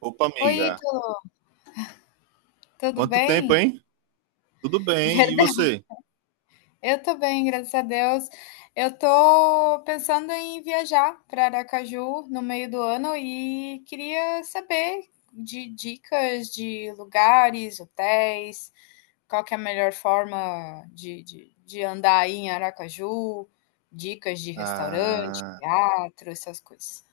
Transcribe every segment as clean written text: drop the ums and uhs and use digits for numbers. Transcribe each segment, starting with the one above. Opa, Oi, amiga. Ítalo, tudo Quanto tempo, bem? hein? Tudo bem, e Verdade, você? eu tô bem, graças a Deus. Eu tô pensando em viajar para Aracaju no meio do ano e queria saber de dicas de lugares, hotéis, qual que é a melhor forma de andar aí em Aracaju, dicas de restaurante, Ah, teatro, essas coisas.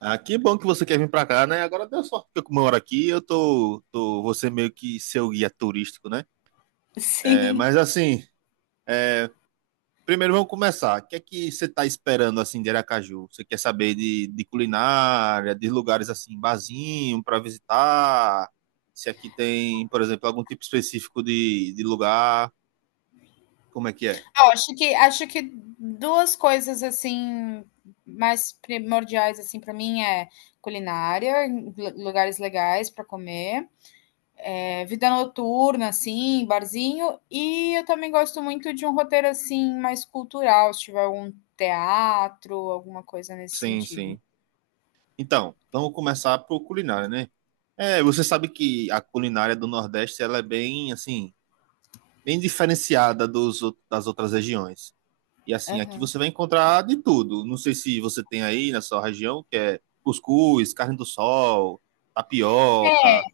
que bom que você quer vir pra cá, né? Agora deu sorte que eu moro aqui, eu tô você meio que seu guia turístico, né? É, Sim. mas assim, é, primeiro vamos começar. O que é que você tá esperando, assim, de Aracaju? Você quer saber de culinária, de lugares, assim, barzinho pra visitar? Se aqui tem, por exemplo, algum tipo específico de lugar? Como é que é? Ó, acho que 2 coisas, assim, mais primordiais, assim, para mim é culinária, lu lugares legais para comer, vida noturna, assim, barzinho, e eu também gosto muito de um roteiro, assim, mais cultural, se tiver algum teatro, alguma coisa nesse Sim, sentido. sim. Então, vamos começar por culinária, né? É, você sabe que a culinária do Nordeste ela é bem assim, bem diferenciada dos, das outras regiões. E assim, aqui Aham. você vai encontrar de tudo. Não sei se você tem aí na sua região, que é cuscuz, carne do sol, tapioca.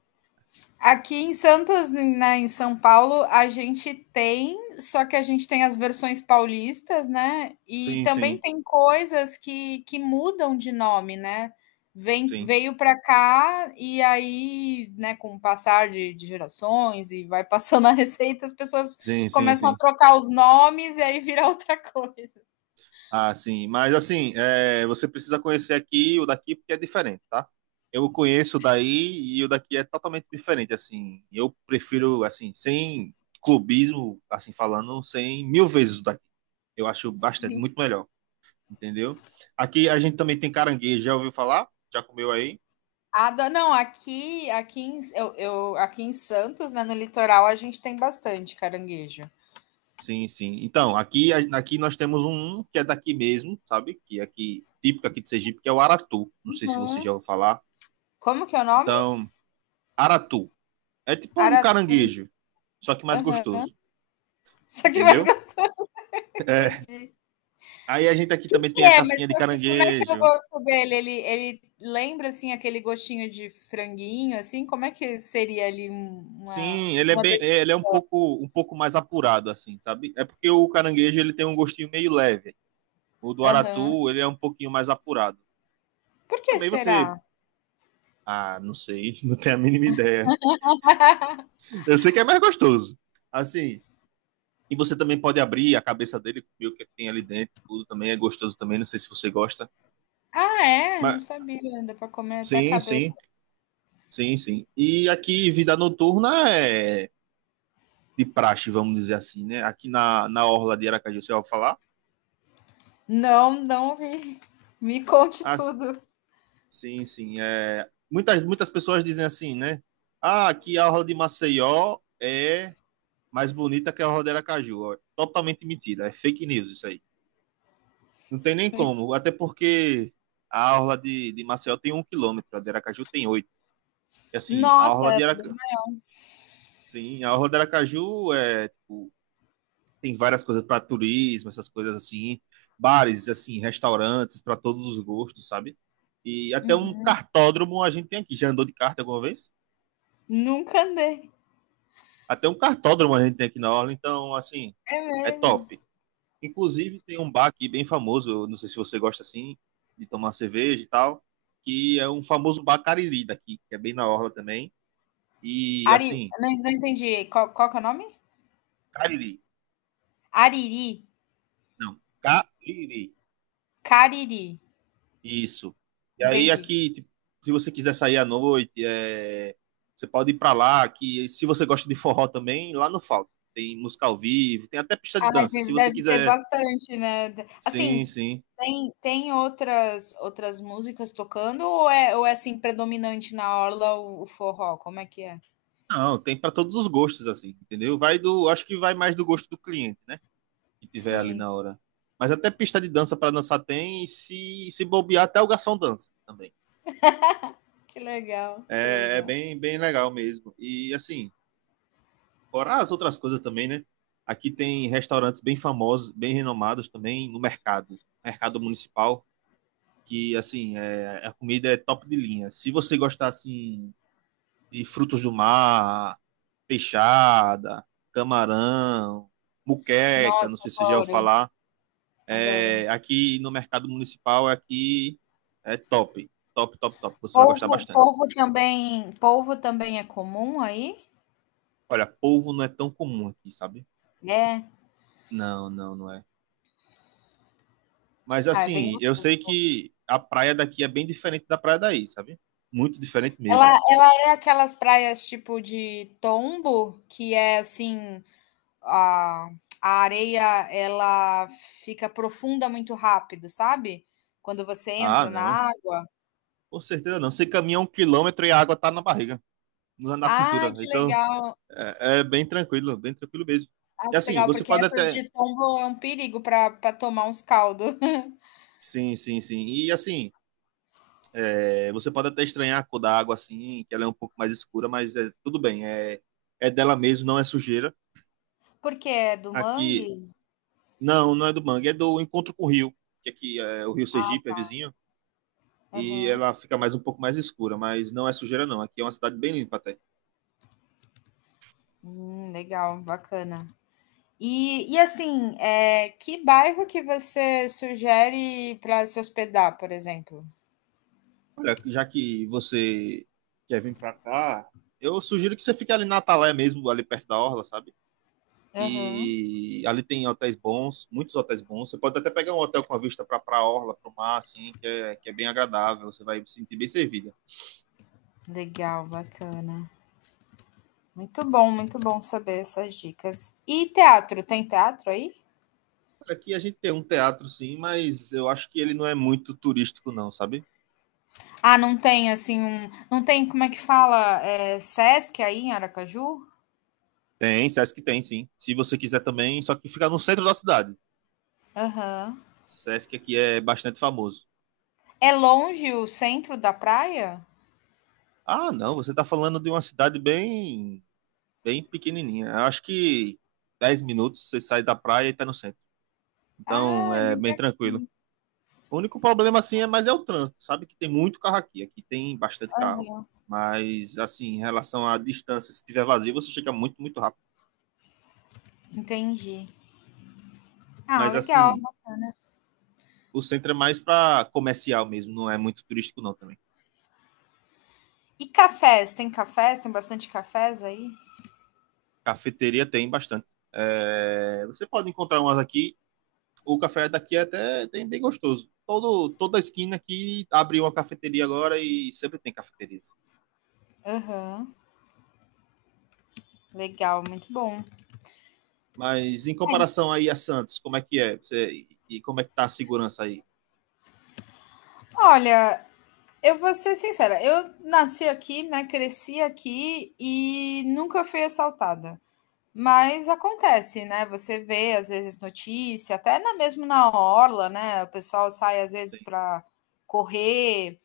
Aqui em Santos, na em São Paulo, a gente tem, só que a gente tem as versões paulistas, né? E Sim, também sim, tem coisas que mudam de nome, né? Vem, sim. veio para cá e aí, né, com o passar de gerações e vai passando a receita, as pessoas Sim, sim, começam a sim. trocar os nomes e aí vira outra coisa. Ah, sim. Mas assim, é, você precisa conhecer aqui e o daqui porque é diferente, tá? Eu conheço o daí e o daqui é totalmente diferente, assim. Eu prefiro, assim, sem clubismo, assim falando, sem mil vezes o daqui. Eu acho bastante, Sim. muito melhor, entendeu? Aqui a gente também tem caranguejo, já ouviu falar? Já comeu aí? Não, aqui em, aqui em Santos, né, no litoral, a gente tem bastante caranguejo. Sim, sim. Então, aqui, aqui nós temos um que é daqui mesmo, sabe? Que é aqui, típico aqui de Sergipe, que é o aratu. Não sei se você já Uhum. ouviu falar. Como que é o nome? Então, aratu. É tipo um Aratu. caranguejo, só que mais Aham. gostoso, Isso aqui mais entendeu? gostou, entendi. Aí a gente O aqui que também tem que a é? Mas casquinha de qual como é que é o caranguejo. gosto dele? Ele lembra assim aquele gostinho de franguinho, assim? Como é que seria ali um- uma Sim, ele é uma bem, das? ele é um pouco mais apurado assim, sabe? É porque o caranguejo ele tem um gostinho meio leve. O do Aham. aratu, ele é um pouquinho mais apurado. Por que Também será? você, ah, não sei, não tenho a mínima ideia. Eu sei que é mais gostoso. Assim, e você também pode abrir a cabeça dele, comer o que tem ali dentro, tudo também é gostoso também, não sei se você gosta. Ah, é? Não Mas sabia. Ainda para comer até a sim, cabeça. sim. Sim, sim. E aqui, vida noturna é de praxe, vamos dizer assim, né? Aqui na Orla de Aracaju, você vai falar? Não, não vi. Me conte Ah, s- tudo. sim, sim. É... Muitas pessoas dizem assim, né? Ah, aqui a Orla de Maceió é mais bonita que a Orla de Aracaju. Ó, totalmente mentira, é fake news isso aí. Não tem nem como, até porque a Orla de Maceió tem 1 km, a de Aracaju tem 8. E assim, a Orla Nossa, de Aracaju... Sim, a Orla de Aracaju é, tipo, tem várias coisas para turismo, essas coisas assim, bares, assim, restaurantes para todos os gostos, sabe? E até um uhum. cartódromo a gente tem aqui. Já andou de kart alguma vez? Nunca andei. Até um cartódromo a gente tem aqui na orla, então assim, É é mesmo. top. Inclusive tem um bar aqui bem famoso, eu não sei se você gosta assim de tomar cerveja e tal, que é um famoso bar Cariri daqui, que é bem na orla também. E Ari, assim, não, não entendi. Qual, qual que é o nome? Cariri, Ariri. não, Cariri. Cariri, Isso. E aí entendi. aqui, tipo, se você quiser sair à noite, é, você pode ir pra lá, que se você gosta de forró também, lá não falta. Tem música ao vivo, tem até pista de Ai, dança, se tem, você deve ter quiser. bastante, né. De Sim, assim, sim. tem tem outras músicas tocando ou é, assim, predominante na orla o forró, como é que é? Não, tem pra todos os gostos assim, entendeu? Vai do, acho que vai mais do gosto do cliente, né? Que tiver ali na Sim, hora. Mas até pista de dança pra dançar tem, e se bobear até o garçom dança também. que legal, que É, é legal. bem legal mesmo. E assim, fora as outras coisas também, né? Aqui tem restaurantes bem famosos, bem renomados também no mercado, mercado municipal, que assim, é, a comida é top de linha. Se você gostar assim de frutos do mar, peixada, camarão, muqueca, não Nossa, sei se você já ouviu adoro, falar, adoro. é, aqui no mercado municipal aqui é top, top, top, top. Você vai gostar Polvo bastante. polvo também, polvo também é comum aí? Olha, polvo não é tão comum aqui, sabe? É? Não, não é. Mas Ah, é bem assim, eu gostoso sei o polvo. que a praia daqui é bem diferente da praia daí, sabe? Muito diferente Ela mesmo. ela é aquelas praias tipo de tombo, que é assim a, a areia ela fica profunda muito rápido, sabe? Quando você Ah, entra na não. água. Com certeza não. Você caminha 1 km e a água tá na barriga, na Ai, cintura. que Então, legal! é, é bem tranquilo mesmo. Ai, E que assim, legal, você porque pode essas até. de tombo é um perigo para tomar uns caldos. Sim, sim, sim. E assim, é, você pode até estranhar a cor da água, assim, que ela é um pouco mais escura, mas é tudo bem. É, é dela mesmo, não é sujeira. Porque é do Aqui. mangue? Não, não é do mangue, é do encontro com o rio. Que aqui é o Rio Ah, Sergipe, é tá. vizinho. E Aham. ela fica mais um pouco mais escura, mas não é sujeira não. Aqui é uma cidade bem limpa até. Legal, bacana. E assim, é, que bairro que você sugere para se hospedar, por exemplo? Olha, já que você quer vir pra cá, eu sugiro que você fique ali na Atalé mesmo, ali perto da orla, sabe? Aham. E ali tem hotéis bons, muitos hotéis bons. Você pode até pegar um hotel com a vista para pra orla, para o mar, assim, que é bem agradável. Você vai se sentir bem servida. Legal, bacana. Muito bom saber essas dicas. E teatro, tem teatro aí? Aqui a gente tem um teatro, sim, mas eu acho que ele não é muito turístico, não, sabe? Ah, não tem assim um, não tem, como é que fala, é, Sesc aí em Aracaju? Tem, acho que tem, sim. Se você quiser também, só que fica no centro da cidade. Aham. Sesc aqui é bastante famoso. É longe o centro da praia? Ah, não, você está falando de uma cidade bem, bem pequenininha. Eu acho que 10 minutos você sai da praia e está no centro. Então Ah, é é bem bem tranquilo. pertinho. O único problema assim é, mas é o trânsito. Sabe que tem muito carro aqui, aqui tem bastante carro. Aham. Mas assim, em relação à distância, se tiver vazio, você chega muito, muito rápido. Entendi. Ah, Mas legal. assim, o centro é mais para comercial mesmo, não é muito turístico não também. E cafés? Tem bastante cafés aí? Cafeteria tem bastante. É, você pode encontrar umas aqui o café daqui é até tem bem gostoso. Todo, toda esquina aqui abriu uma cafeteria agora e sempre tem cafeterias. Aham. Legal, muito bom. Mas em comparação aí a Santos, como é que é? Você, e como é que tá a segurança aí? Olha, eu vou ser sincera, eu nasci aqui, né, cresci aqui e nunca fui assaltada. Mas acontece, né, você vê às vezes notícia, até na mesmo na orla, né, o pessoal sai às vezes Tem para correr,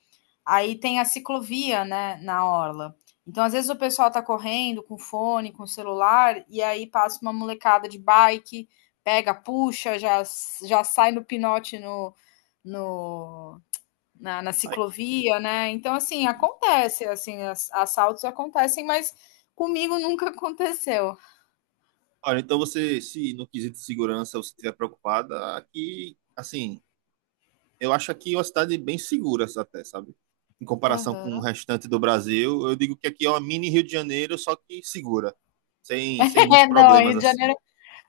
aí tem a ciclovia, né, na orla. Então às vezes o pessoal tá correndo com fone, com celular, e aí passa uma molecada de bike, pega, puxa, já sai no pinote no no na na bike? ciclovia, né. Então assim, acontece, assim, assaltos acontecem, mas comigo nunca aconteceu. Olha, então você, se no quesito de segurança você estiver preocupada, aqui, assim, eu acho aqui uma cidade bem segura até, sabe? Em comparação com o Aham. restante do Brasil, eu digo que aqui é uma mini Rio de Janeiro, só que segura, sem muitos É, não, problemas assim.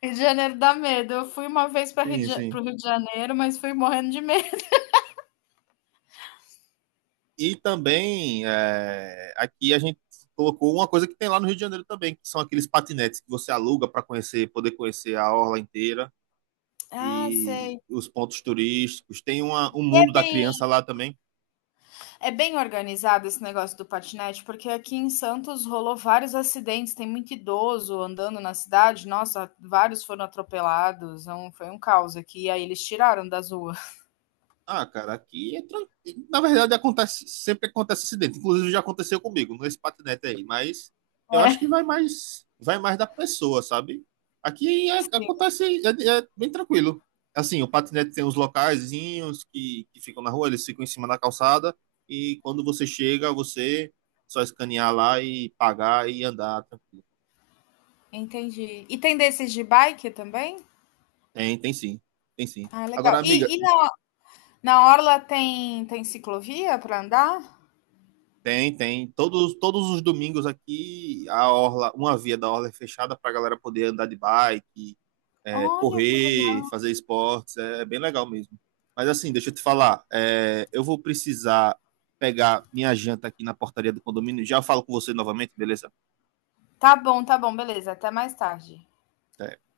Rio de Janeiro dá medo. Eu fui uma vez para Rio de Sim, Ja sim. para o Rio de Janeiro, mas fui morrendo de medo. E também é, aqui a gente colocou uma coisa que tem lá no Rio de Janeiro também, que são aqueles patinetes que você aluga para conhecer, poder conhecer a orla inteira Ah, e sei. os pontos turísticos. Tem uma, um E é mundo da bem criança lá também, é bem organizado esse negócio do patinete, porque aqui em Santos rolou vários acidentes, tem muito idoso andando na cidade. Nossa, vários foram atropelados, um foi um caos aqui, aí eles tiraram das ruas. ah, cara, aqui é tranquilo. Na verdade, acontece, sempre acontece acidente. Inclusive, já aconteceu comigo nesse patinete aí. Mas eu acho É, que vai mais da pessoa, sabe? Aqui sim, acontece, é, é bem tranquilo. Assim, o patinete tem uns locaizinhos que ficam na rua, eles ficam em cima da calçada. E quando você chega, você só escanear lá e pagar e andar tranquilo. entendi. E tem desses de bike também? Tem, tem sim. Tem sim. Ah, legal. Agora, E e amiga, na na orla tem tem ciclovia para andar? tem, tem. Todos os domingos aqui, a orla, uma via da orla é fechada para a galera poder andar de bike, é, Olha, que legal. correr, fazer esportes. É bem legal mesmo. Mas assim, deixa eu te falar, é, eu vou precisar pegar minha janta aqui na portaria do condomínio. Já falo com você novamente, beleza? Tá bom, beleza. Até mais tarde. Até.